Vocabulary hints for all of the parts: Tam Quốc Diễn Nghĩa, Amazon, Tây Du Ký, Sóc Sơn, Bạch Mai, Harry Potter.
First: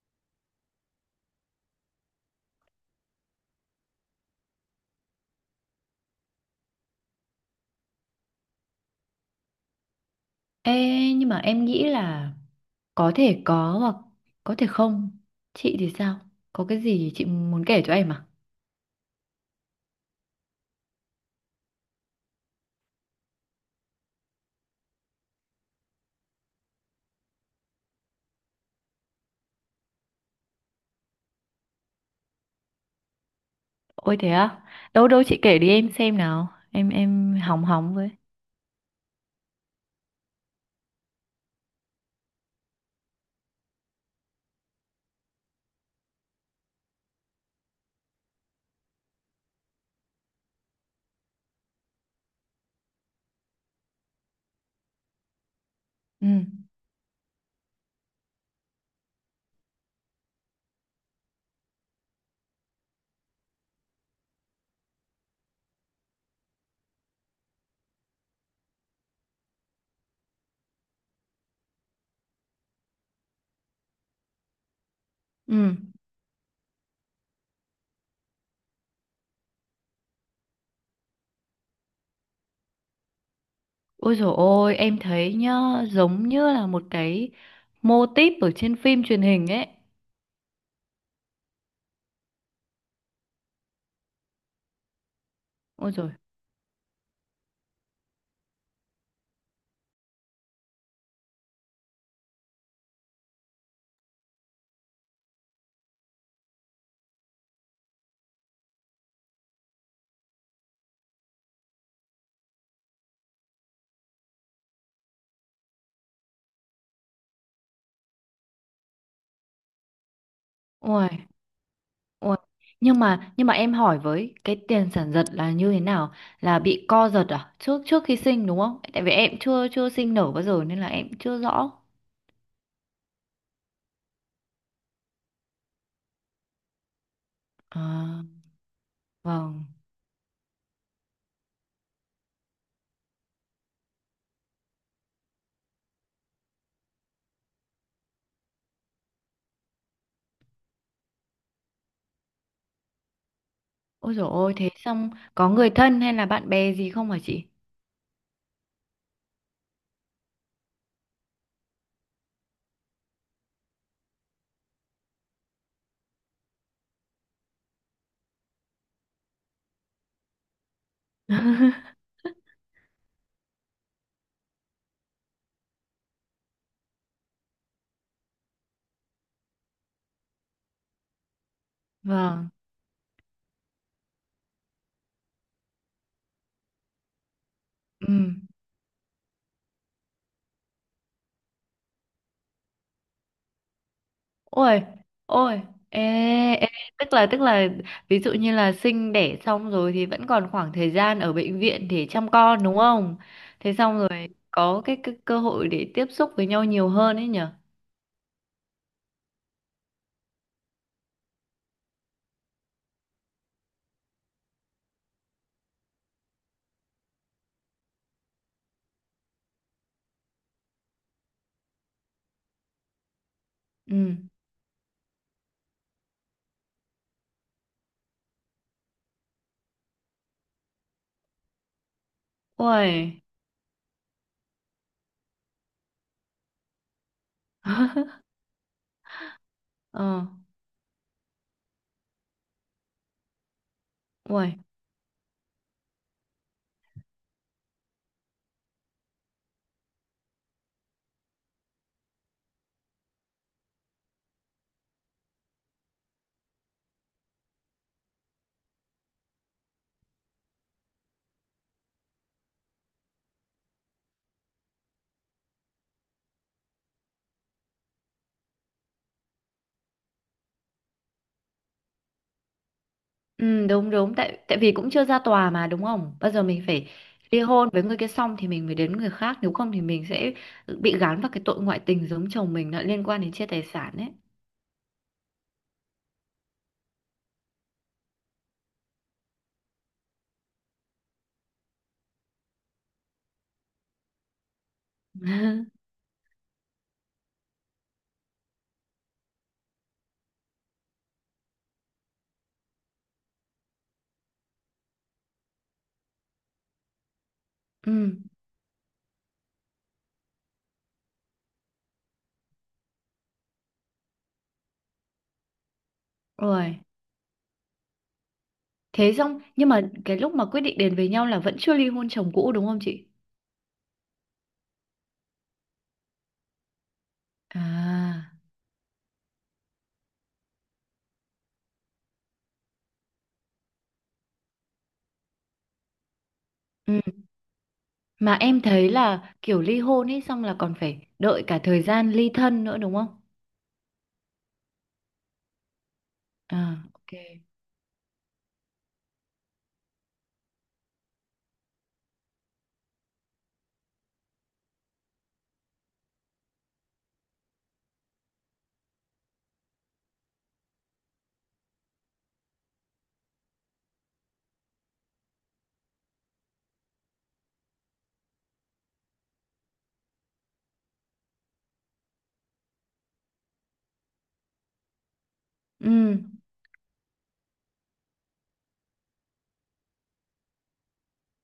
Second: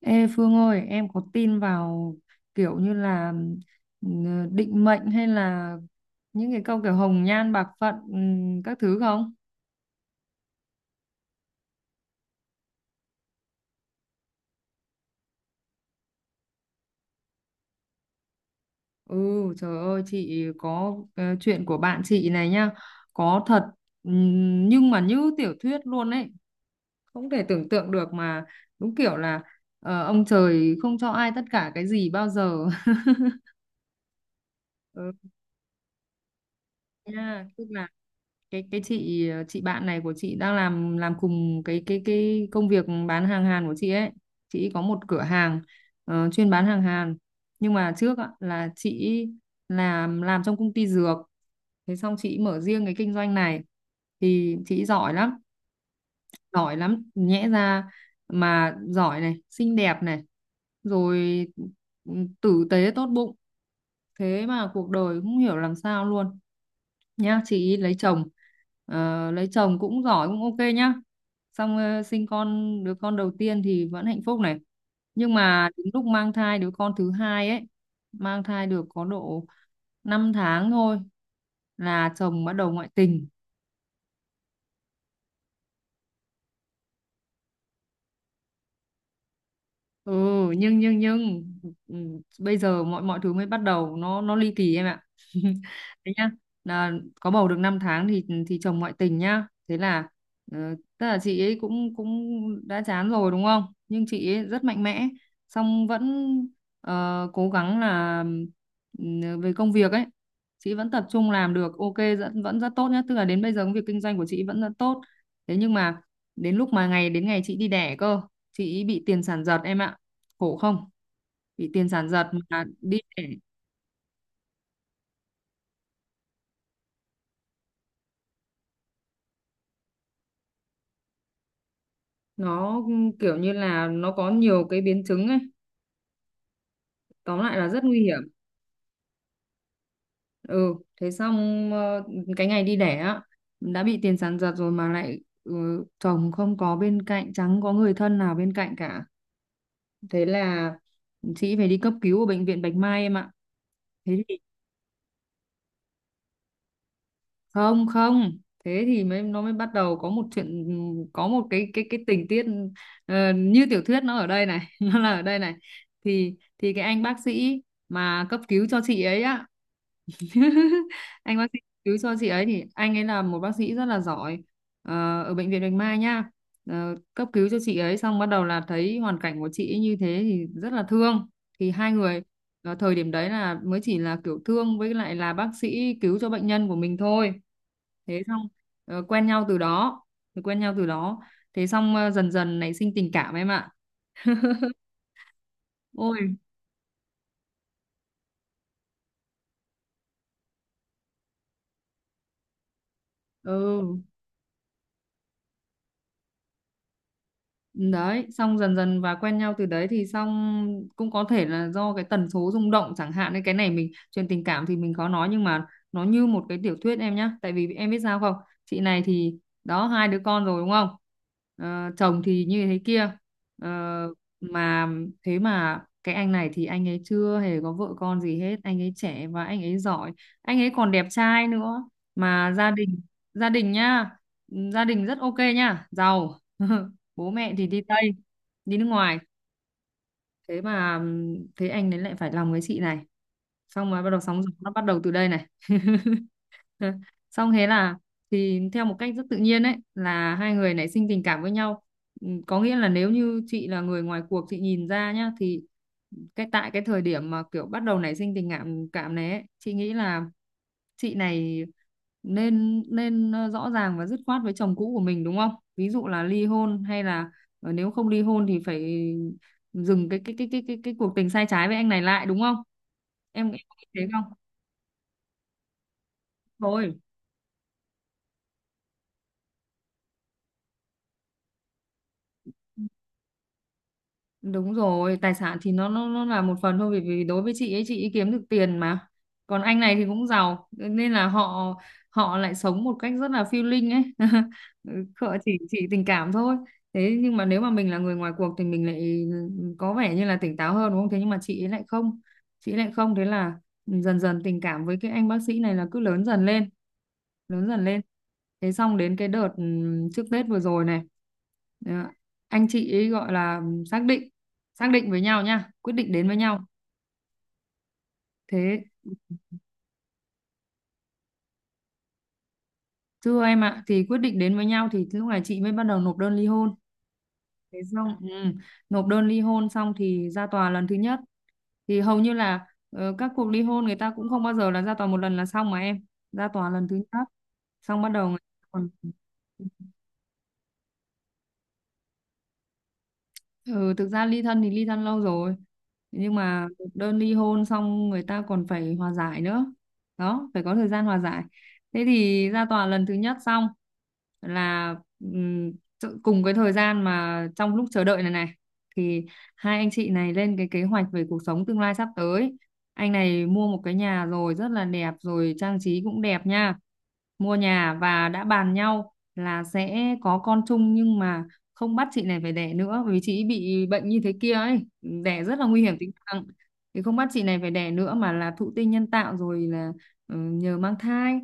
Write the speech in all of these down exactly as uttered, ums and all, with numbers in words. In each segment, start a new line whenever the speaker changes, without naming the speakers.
Ê Phương ơi, em có tin vào kiểu như là ừ, định mệnh hay là những cái câu kiểu hồng nhan bạc phận, ừ, các thứ không?
Ê, nhưng mà em nghĩ là có thể có hoặc có thể không. Chị thì sao? Có cái gì chị muốn kể cho em à?
Ừ, trời ơi, chị có ờ, chuyện của bạn chị này nhá, có thật, ừ, nhưng mà như tiểu thuyết luôn ấy, không thể tưởng tượng được mà. Đúng kiểu là ờ, ông trời không cho ai tất cả cái gì bao giờ.
Ôi thế á? Đâu
Ừ,
đâu chị kể đi em xem nào. Em em
nha, tức
hóng
là
hóng với.
cái cái chị, ờ, chị bạn này của chị đang làm làm cùng cái cái cái công việc bán hàng Hàn của chị ấy. Chị có một cửa hàng ờ, chuyên bán hàng Hàn, nhưng mà trước á, là chị làm làm trong công ty dược. Thế xong chị mở riêng cái kinh doanh này thì chị giỏi lắm.
Ừ.
Giỏi lắm nhẽ ra mà giỏi này, xinh đẹp này, rồi ừ, tử tế tốt bụng. Thế mà cuộc đời cũng hiểu làm sao luôn nhá. Chị ý lấy chồng, ờ, lấy chồng cũng giỏi, cũng ok nhá. Xong ờ, sinh con, đứa con đầu tiên thì vẫn hạnh phúc này, nhưng mà
Ừ.
đến lúc mang thai đứa con thứ hai ấy, mang thai được có độ năm tháng thôi là chồng bắt đầu ngoại tình.
Ôi dồi ôi, em thấy nhá, giống như là một cái mô típ ở trên phim truyền hình ấy.
Ừ, nhưng nhưng nhưng ừ, bây giờ mọi mọi thứ mới bắt đầu nó nó ly kỳ em ạ.
Ôi
Thế
dồi.
nhá, là có bầu được năm tháng thì thì chồng ngoại tình nhá. Thế là ờ, tức là chị ấy cũng cũng đã chán rồi đúng không, nhưng chị ấy rất mạnh mẽ, xong vẫn ờ, cố gắng là, ừ, về công việc ấy chị vẫn tập trung làm được ok, vẫn vẫn rất tốt nhá. Tức là đến bây giờ công việc kinh doanh của chị vẫn rất tốt. Thế nhưng mà đến lúc mà ngày đến ngày chị đi đẻ cơ, chị ấy bị tiền sản giật em ạ, khổ không.
Ôi.
Bị tiền sản giật
Ôi,
mà đi
nhưng mà
để,
nhưng mà em hỏi với cái tiền sản giật là như thế nào? Là bị co giật à? Trước trước khi sinh đúng không? Tại vì em chưa chưa sinh nở bao giờ nên là em chưa rõ.
nó kiểu như là nó có nhiều cái biến chứng ấy, tóm lại là rất nguy hiểm.
À, vâng.
Ừ, thế xong ờ, cái ngày đi đẻ á, đã bị tiền sản giật rồi mà lại, ừ, chồng không có bên cạnh, chẳng có người thân nào bên cạnh cả. Thế là chị phải đi cấp cứu ở bệnh viện Bạch Mai em ạ.
Ôi
Thế
dồi ôi thế xong có người thân hay là bạn bè gì không hả chị?
không, không, thế thì mới, nó mới bắt đầu có một chuyện, có một cái cái cái tình tiết ờ, như tiểu thuyết nó ở đây này. Nó là ở đây này. Thì thì cái anh bác sĩ mà cấp cứu cho chị ấy á, anh bác sĩ cứu cho chị ấy thì anh ấy là một bác sĩ rất là giỏi ờ, ở bệnh viện Bạch Mai nhá. Ờ, cấp cứu cho chị ấy xong bắt đầu là thấy hoàn cảnh của chị ấy như thế thì rất là thương. Thì hai người
Vâng.
ờ, thời điểm đấy là mới chỉ là kiểu thương, với lại là bác sĩ cứu cho bệnh nhân của mình thôi.
Ừ.
Thế xong ờ, quen nhau từ đó, thì quen nhau từ đó. Thế xong ờ, dần dần nảy sinh tình cảm em ạ.
Ôi, ôi, ê,
Ôi.
ê, tức là tức là ví dụ như là sinh đẻ xong rồi thì vẫn còn khoảng thời gian ở bệnh viện để chăm con đúng không? Thế
Ừ.
xong rồi có cái, cái cơ hội để tiếp xúc với nhau nhiều hơn ấy nhở?
Đấy, xong dần dần và quen nhau từ đấy thì xong, cũng có thể là do cái tần số rung động chẳng hạn, nên cái này mình chuyện tình cảm thì mình khó nói, nhưng mà nó như một cái tiểu thuyết em nhá, tại vì em biết sao không? Chị này thì đó, hai đứa con rồi đúng không? Ờ, chồng thì như thế kia. Ờ,
Ừ.
mà thế mà cái anh này thì anh ấy chưa hề có vợ con gì hết, anh ấy trẻ và anh ấy giỏi, anh ấy còn đẹp trai nữa, mà gia đình,
Ôi,
gia đình nhá, gia đình rất ok nhá, giàu. Bố mẹ thì đi Tây, đi nước ngoài.
ờ,
Thế mà ừm, thế anh ấy lại phải lòng với chị này, xong rồi bắt đầu sóng gió,
ôi.
nó bắt đầu từ đây này. Xong thế là, thì theo một cách rất tự nhiên ấy, là hai người nảy sinh tình cảm với nhau. Ừm, có nghĩa là nếu như chị là người ngoài cuộc, chị nhìn ra nhá, thì cái tại cái thời điểm mà kiểu bắt đầu nảy sinh tình cảm cảm này ấy, chị nghĩ là chị này nên nên ờ, rõ ràng và dứt khoát với chồng cũ của mình đúng không? Ví dụ là ly hôn hay là ờ, nếu không ly hôn thì phải dừng cái cái cái cái cái cái cuộc tình sai trái với anh này lại đúng không, em em
Ừ,
có nghĩ
đúng
thế
đúng
không?
tại tại vì cũng chưa ra tòa mà đúng không? Bây giờ mình phải
Thôi.
ly hôn với người kia xong thì mình mới đến người khác, nếu không thì mình sẽ bị gán vào cái tội ngoại tình giống chồng mình lại liên quan đến chia tài sản ấy.
Đúng rồi, tài sản thì nó nó nó là một phần thôi, vì vì đối với chị ấy, chị ấy kiếm được tiền mà. Còn anh này thì cũng giàu nên là họ, họ lại sống một cách rất là phiêu linh ấy. Họ chỉ chỉ tình cảm thôi. Thế nhưng mà nếu mà mình là người ngoài cuộc thì mình lại có vẻ như là tỉnh táo hơn đúng không? Thế nhưng mà chị ấy lại không. Chị ấy lại không, thế là dần dần tình cảm với cái anh bác sĩ này là cứ lớn dần lên, lớn dần
Ừ.
lên. Thế xong đến cái đợt ừm, trước Tết vừa rồi này. Đó. Anh chị ấy gọi là xác định, xác định với nhau nha, quyết định đến với nhau.
Ôi.
Thế
Thế xong, nhưng mà cái lúc mà quyết định đến với nhau là vẫn chưa ly hôn chồng cũ đúng không chị?
thưa em ạ, thì quyết định đến với nhau thì lúc này chị mới bắt đầu nộp đơn ly hôn. Thế xong,
À,
ừ, nộp đơn ly hôn xong thì ra tòa lần thứ nhất, thì hầu như là ờ, các cuộc ly hôn người ta cũng không bao giờ là ra tòa một lần là xong mà em. Ra tòa lần thứ
ừ.
nhất xong bắt đầu
Mà
người
em
ta
thấy
còn,
là kiểu ly hôn ấy xong là còn phải đợi cả thời gian ly thân nữa đúng không?
ừ, thực ra ly thân thì ly thân lâu rồi, nhưng mà
À, ok.
đơn ly hôn xong người ta còn phải hòa giải nữa. Đó, phải có thời gian hòa giải. Thế thì ra tòa lần thứ nhất xong là ừm, tự- cùng cái thời gian mà trong lúc chờ đợi này này thì hai anh chị này lên cái kế hoạch về cuộc sống tương lai sắp tới. Anh này mua một cái nhà rồi rất là đẹp, rồi trang trí cũng đẹp nha. Mua nhà và đã bàn nhau là sẽ có con chung, nhưng mà không bắt chị này phải đẻ nữa, bởi vì chị ấy bị bệnh như thế kia ấy, đẻ rất là nguy hiểm tính
Ừ,
mạng, thì không bắt chị này phải đẻ nữa, mà là thụ tinh nhân tạo rồi là ừ, nhờ mang thai.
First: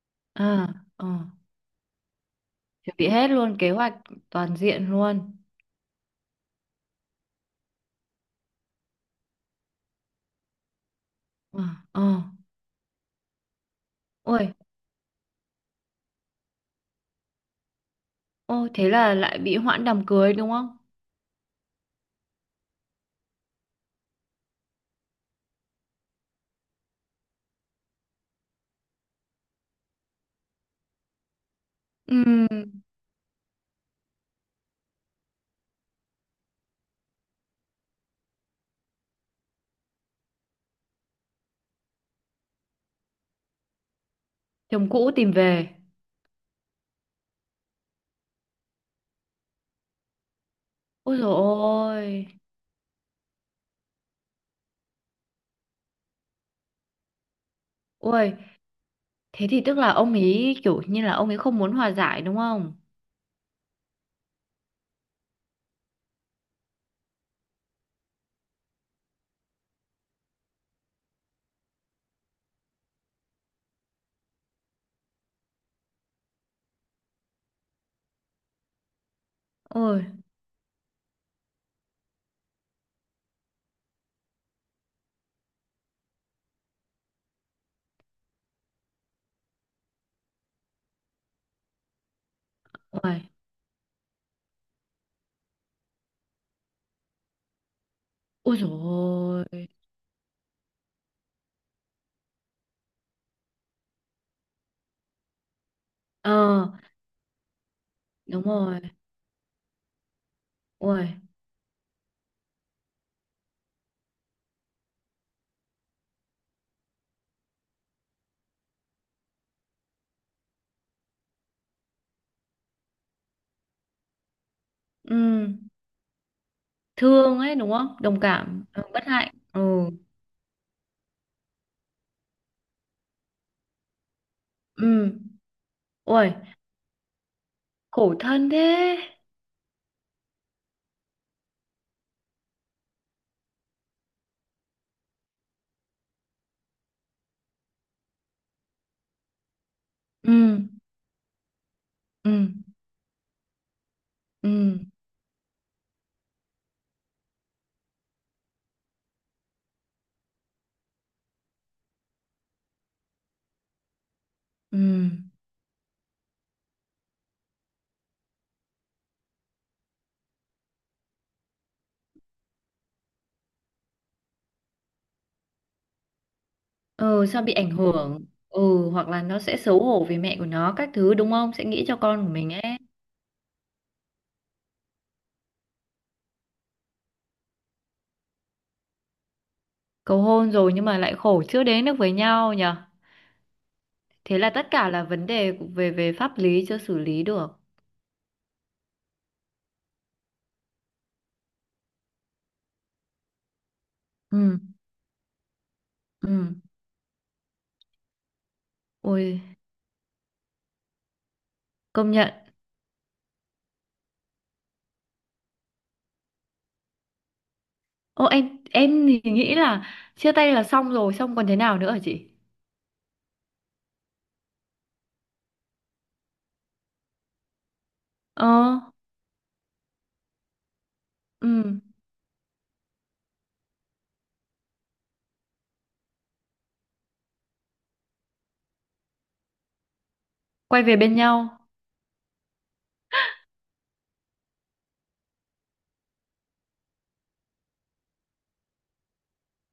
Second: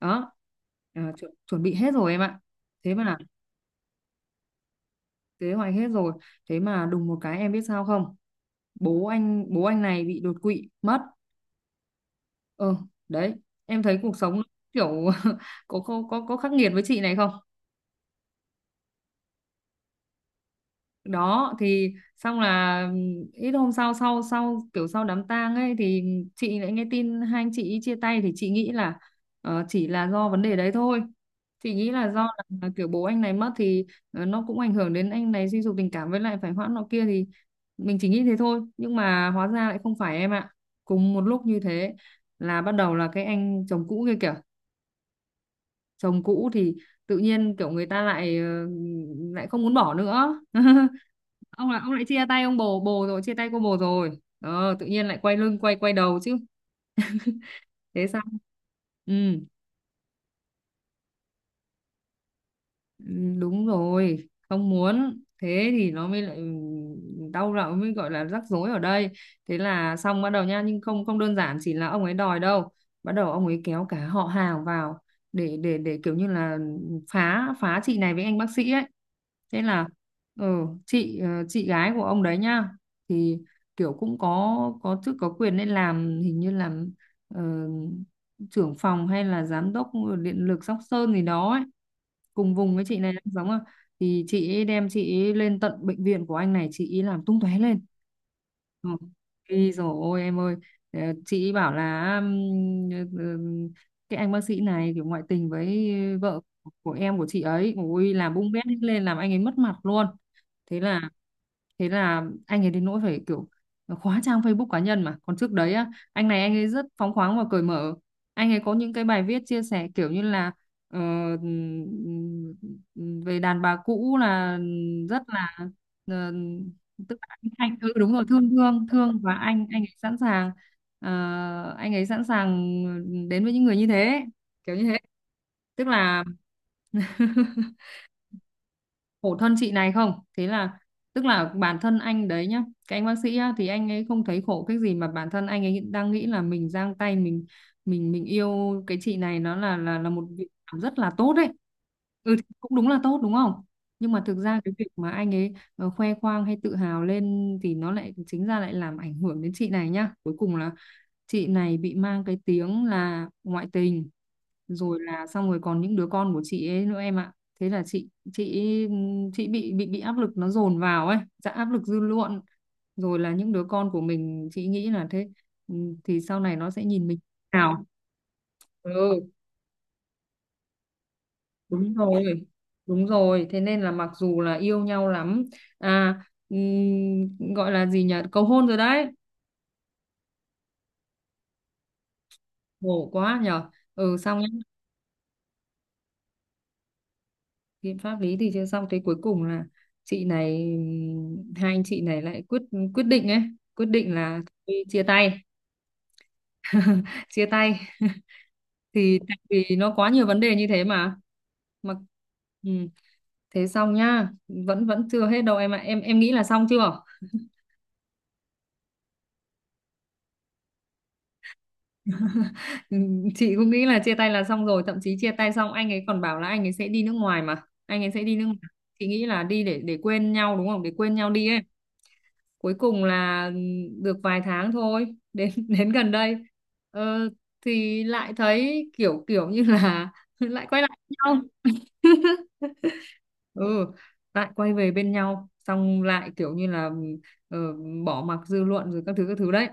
Đó.
à,
Ờ,
ờ.
chu- chuẩn bị hết rồi em ạ. Thế
Chuẩn bị
mà,
hết luôn kế hoạch toàn diện luôn.
kế hoạch hết rồi, thế mà đùng một cái em biết sao không, bố anh bố anh này bị đột quỵ mất.
Ờ, ờ.
ờ Đấy, em thấy cuộc sống
Ôi,
kiểu có có có có khắc nghiệt với chị này không.
ô thế là lại bị hoãn đám cưới đúng không?
Đó, thì xong là ít hôm sau, sau sau kiểu sau đám tang ấy thì chị lại nghe tin hai anh chị ý chia tay, thì chị nghĩ là ờ, chỉ là do vấn đề đấy thôi. Chị nghĩ là
Ừ,
do là, là kiểu bố anh này mất thì ờ, nó cũng ảnh hưởng đến anh này suy sụp tình cảm, với lại phải hoãn nọ kia thì mình chỉ nghĩ thế thôi, nhưng mà hóa ra lại không phải em ạ. Cùng một lúc như thế, là bắt đầu là cái anh chồng cũ kia kìa.
chồng cũ tìm về.
Chồng cũ thì tự nhiên kiểu người ta lại ờ, lại không muốn bỏ nữa.
Ôi dồi
Ông là ông lại chia
ôi.
tay ông bồ, bồ rồi chia tay cô bồ rồi, ờ, tự nhiên lại quay lưng, quay quay đầu chứ, thế sao.
Ôi,
Ừ.
thế thì tức là ông ấy kiểu như là ông ấy không muốn hòa giải đúng không?
Ừ, đúng rồi, không muốn, thế thì nó mới lại đau đầu, mới gọi là rắc rối ở đây. Thế là xong bắt đầu nha, nhưng không, không đơn giản chỉ là ông ấy đòi đâu, bắt đầu ông ấy kéo cả họ hàng vào để để để kiểu như là phá phá chị này với anh bác sĩ ấy. Thế là
Ôi,
ừ, chị, ờ, chị gái của ông đấy nhá, thì kiểu cũng có có chức có quyền, nên làm hình như làm trưởng phòng hay là giám đốc điện lực Sóc Sơn gì đó ấy, cùng vùng với chị này đang
ôi,
giống à, thì chị ấy đem chị ấy lên tận bệnh viện của anh này, chị ấy làm tung tóe lên.
ôi dồi
Ừ.
ôi.
Ôi dồi ôi em ơi. Ờ, chị ấy bảo là ừm, ừm, cái anh bác sĩ này kiểu ngoại tình với vợ
Ờ,
của em của chị ấy, ôi làm
đúng
bung bét hết
rồi,
lên, làm anh ấy mất mặt luôn. thế
ôi,
là thế là anh ấy đến nỗi phải kiểu khóa trang Facebook cá nhân, mà còn trước đấy á, anh này anh ấy rất phóng khoáng và cởi mở. Anh ấy có những cái bài viết chia sẻ kiểu như là ờ, ừm, ừm, về đàn bà cũ là
ừ,
rất là ờ, tức là
thương
anh
ấy đúng
anh- ừ
không?
đúng
Đồng
rồi, thương
cảm, ờ,
thương
bất
thương, và
hạnh, ừ,
anh anh ấy sẵn sàng, ờ, anh ấy sẵn sàng đến với những người như thế, kiểu như thế.
ừ,
Tức là
ôi, khổ thân thế,
khổ thân chị này không. Thế là, tức là bản thân anh đấy nhá, cái anh bác sĩ á, thì anh ấy không thấy khổ cái gì, mà bản thân anh ấy đang nghĩ là mình giang tay, mình mình mình yêu cái chị này, nó là là là một
ừ,
việc làm rất là tốt đấy.
ừ,
Ừ thì cũng đúng là tốt đúng không. Nhưng mà thực
ừ,
ra cái việc mà anh ấy ờ, khoe khoang hay tự hào lên thì nó lại chính ra lại làm ảnh hưởng đến chị này nhá, cuối cùng là chị này bị mang cái tiếng là ngoại tình, rồi
ừ,
là xong rồi còn những đứa con của chị ấy nữa em ạ. Thế là chị chị chị bị bị bị áp lực, nó dồn vào ấy, dạ, áp lực dư luận, rồi là những đứa con của mình, chị nghĩ là thế, ừ, thì sau này nó sẽ nhìn mình.
ừ, sao bị ảnh
Nào,
hưởng, ừ,
ừ
hoặc là nó sẽ xấu hổ vì mẹ của nó các thứ đúng không? Sẽ nghĩ
đúng
cho con của
rồi,
mình ấy,
đúng rồi, thế nên là mặc dù là yêu nhau lắm, à, ừm, gọi là gì nhỉ, cầu hôn rồi đấy.
cầu hôn rồi nhưng mà lại khổ chưa đến được với nhau nhở?
Khổ quá nhở. Ừ xong
Thế
nhá,
là tất cả là vấn đề về về pháp lý chưa xử lý được,
biện pháp lý thì chưa xong, thế cuối cùng là chị này ừm, hai anh chị này lại quyết, quyết định ấy, quyết định là
ừ,
thôi chia tay,
ừ,
chia tay. Thì
ôi.
tại vì nó quá nhiều vấn đề như thế mà mà
Công nhận.
ừ. Thế xong nhá, vẫn vẫn chưa hết đâu em ạ, em em nghĩ là xong chưa.
Ô em em thì nghĩ là chia tay là xong rồi, xong còn thế nào nữa hả chị?
Ừ, chị cũng nghĩ là chia tay là xong rồi, thậm chí chia tay xong anh ấy còn bảo là anh ấy sẽ đi nước ngoài, mà anh ấy sẽ đi nước
Ờ,
ngoài. Chị nghĩ là đi để để quên nhau đúng không, để quên nhau đi ấy.
ừ,
Cuối cùng là, ừ, được vài tháng thôi, đến đến gần đây, ờ, thì lại thấy kiểu kiểu như là lại quay
quay về
lại
bên
với nhau.
nhau.
Ừ, lại quay về bên nhau, xong lại kiểu như là, ờ, bỏ mặc dư luận rồi các thứ các thứ đấy,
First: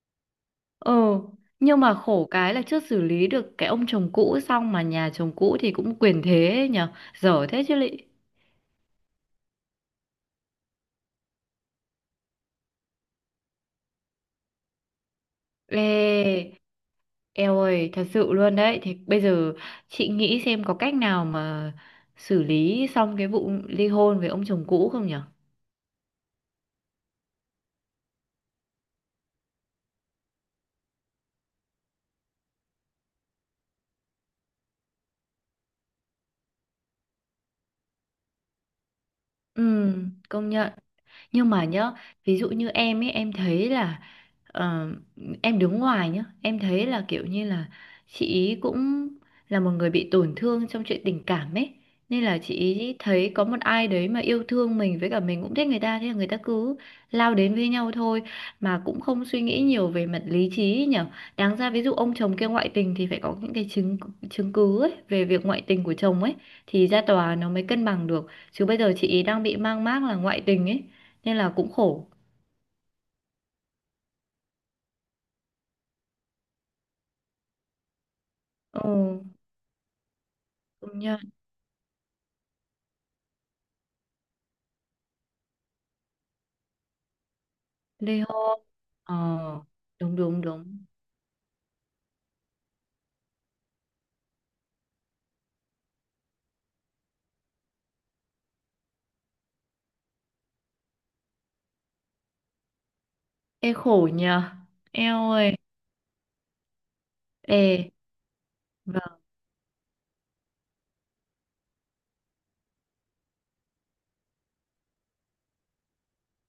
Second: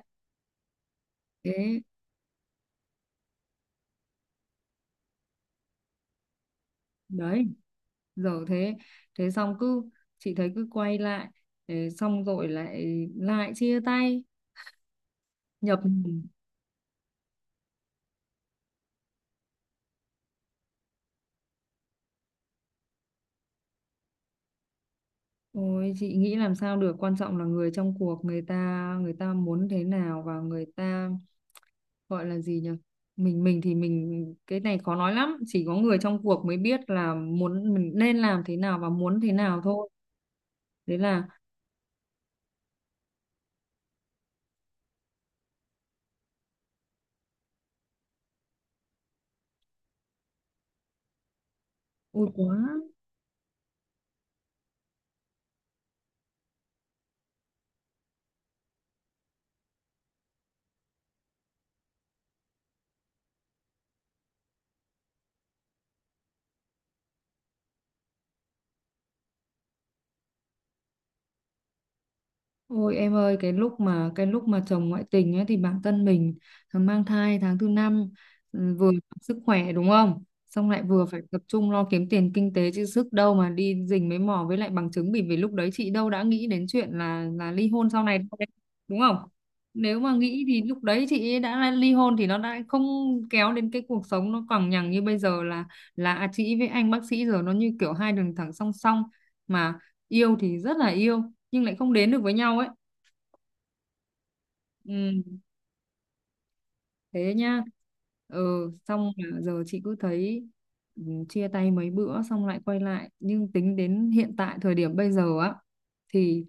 Ừ,
thế
nhưng mà khổ cái là chưa xử lý được cái ông chồng cũ xong mà nhà chồng cũ thì cũng quyền thế ấy nhở,
đấy.
dở thế chứ lị.
Giờ thế, thế xong cứ, chị thấy cứ quay lại, thế xong rồi lại, lại chia tay, nhập nhằng.
Ê, eo ơi, thật sự luôn đấy. Thì bây giờ chị nghĩ xem có cách nào mà xử lý xong cái vụ ly hôn với ông chồng cũ không nhở?
Ôi chị nghĩ làm sao được, quan trọng là người trong cuộc, người ta người ta muốn thế nào, và người ta, gọi là gì nhỉ, mình mình thì mình, cái này khó nói lắm, chỉ có người trong cuộc mới biết là muốn mình nên làm thế nào và muốn thế nào
Ừ,
thôi.
công nhận.
Thế là
Nhưng mà nhá, ví dụ như em ấy em thấy là ờ, em đứng ngoài nhá em thấy là kiểu như là chị ý cũng là một người bị tổn thương trong chuyện tình cảm ấy, nên
Ôi
là
quá.
chị ý thấy có một ai đấy mà yêu thương mình với cả mình cũng thích người ta, thế là người ta cứ lao đến với nhau thôi, mà cũng không suy nghĩ nhiều về mặt lý trí ấy nhở. Đáng ra ví dụ ông chồng kia ngoại tình thì phải có những cái chứng chứng cứ ấy về việc ngoại tình của chồng ấy, thì ra tòa nó mới cân bằng được, chứ bây giờ chị ý đang bị mang mác là ngoại tình ấy, nên là cũng khổ.
Ôi em ơi, cái lúc mà cái lúc mà chồng ngoại tình ấy thì bản thân mình ờ, mang thai tháng thứ năm, ừ, vừa
Ừ,
sức khỏe đúng không? Xong lại
công
vừa
nhận.
phải tập trung lo kiếm tiền kinh tế, chứ sức đâu mà đi rình mấy mò với lại bằng chứng, bởi vì lúc đấy chị đâu đã nghĩ đến chuyện là là ly hôn sau này
Ly
đâu đấy,
hôn.
đúng
Ờ,
không? Nếu mà
đúng đúng
nghĩ thì lúc
đúng.
đấy chị ấy đã ly hôn thì nó đã không kéo đến cái cuộc sống nó còng nhằng như bây giờ, là là à, chị với anh bác sĩ giờ nó như kiểu hai đường thẳng song song, mà yêu thì rất là yêu, nhưng lại không đến được với nhau ấy.
Ê khổ nhờ.
Ừ,
Eo ơi.
thế
Ê.
nhá. Ừ xong
Vâng.
là giờ chị cứ thấy, ừ, chia tay mấy bữa xong lại quay lại, nhưng tính đến hiện tại thời điểm bây giờ á, thì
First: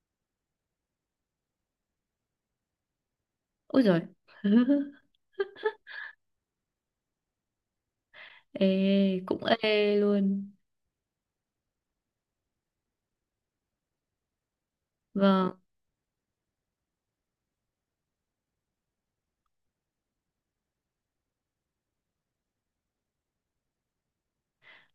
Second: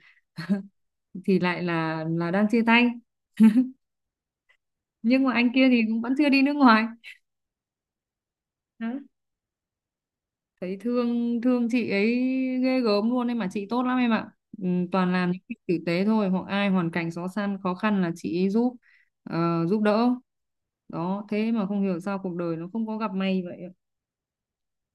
thì lại là là đang chia tay.
Ôi rồi.
Nhưng mà anh kia thì cũng vẫn chưa đi nước ngoài.
Ê,
Đó.
cũng ê luôn.
Thấy thương thương chị ấy ghê gớm luôn em, mà chị tốt lắm em ạ, ừ, toàn làm những
Vâng.
việc tử tế thôi, hoặc ai hoàn cảnh khó khăn khó khăn là chị ấy giúp, ờ, giúp đỡ. Đó, thế mà không hiểu sao cuộc đời nó không có gặp may vậy ạ.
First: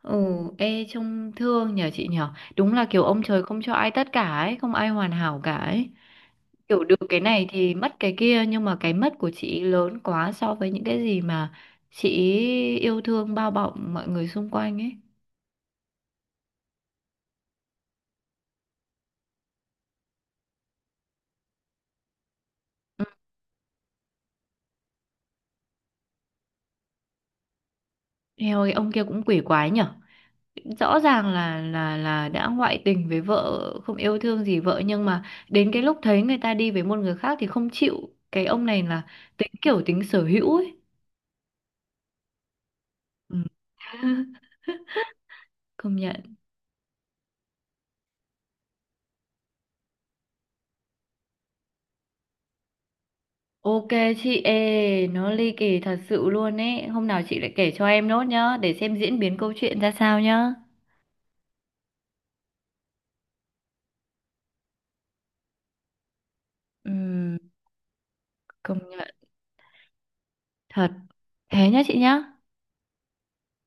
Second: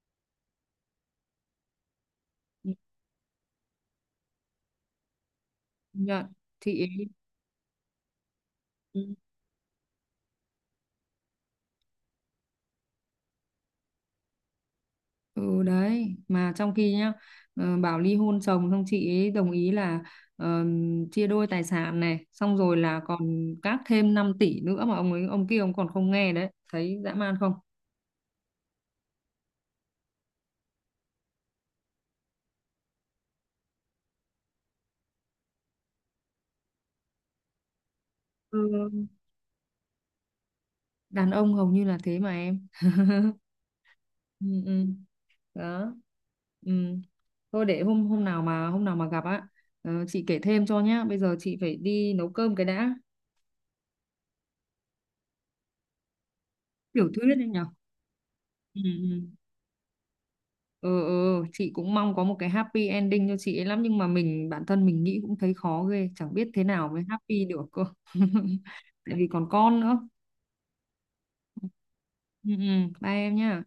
Ừ. Ê trông thương nhờ chị nhờ,
Ừ.
đúng là kiểu ông trời không cho ai tất cả ấy, không ai hoàn hảo cả ấy.
Dạ, chị
Kiểu
ấy,
được cái này thì mất cái kia, nhưng mà cái
ừ
mất của chị lớn quá so với những cái gì mà chị yêu thương bao bọc mọi người xung quanh ấy.
ừ, đấy, mà trong khi nhá, ờ, bảo ly hôn chồng xong chị ấy đồng ý là, ờ, chia đôi tài sản này, xong rồi là
Ừ.
còn các thêm năm tỷ nữa mà ông ấy, ông kia ông còn không nghe đấy, thấy dã man không.
Eo ơi ông kia cũng quỷ quái nhở. Rõ ràng là là là đã ngoại tình với vợ, không yêu thương gì vợ, nhưng mà đến cái lúc thấy người ta đi với một người khác thì không chịu, cái ông này là
Ừ.
tính kiểu tính sở hữu ấy.
Đàn ông hầu như là thế mà em.
Ừ.
Ừ, ừ. Đó.
Công nhận.
Ừ. Thôi để hôm hôm nào mà hôm nào mà gặp á, ờ, chị kể thêm cho nhá, bây giờ chị phải đi nấu cơm cái đã.
Ok chị, ê nó ly kỳ thật sự luôn ấy, hôm
Tiểu
nào
thuyết
chị
đấy
lại
nhở.
kể cho em nốt nhá, để
Ừ.
xem diễn biến
Ừ.
câu chuyện ra sao nhá.
Ừ ừ, chị cũng mong có một cái happy ending cho chị ấy lắm, nhưng mà mình bản thân mình nghĩ cũng thấy khó ghê, chẳng biết thế nào mới
Ừm,
happy được cơ.
công
Tại
nhận.
vì còn con nữa.
Thật. Thế nhá chị nhá.
Ừ, ừ. Bye em nhá.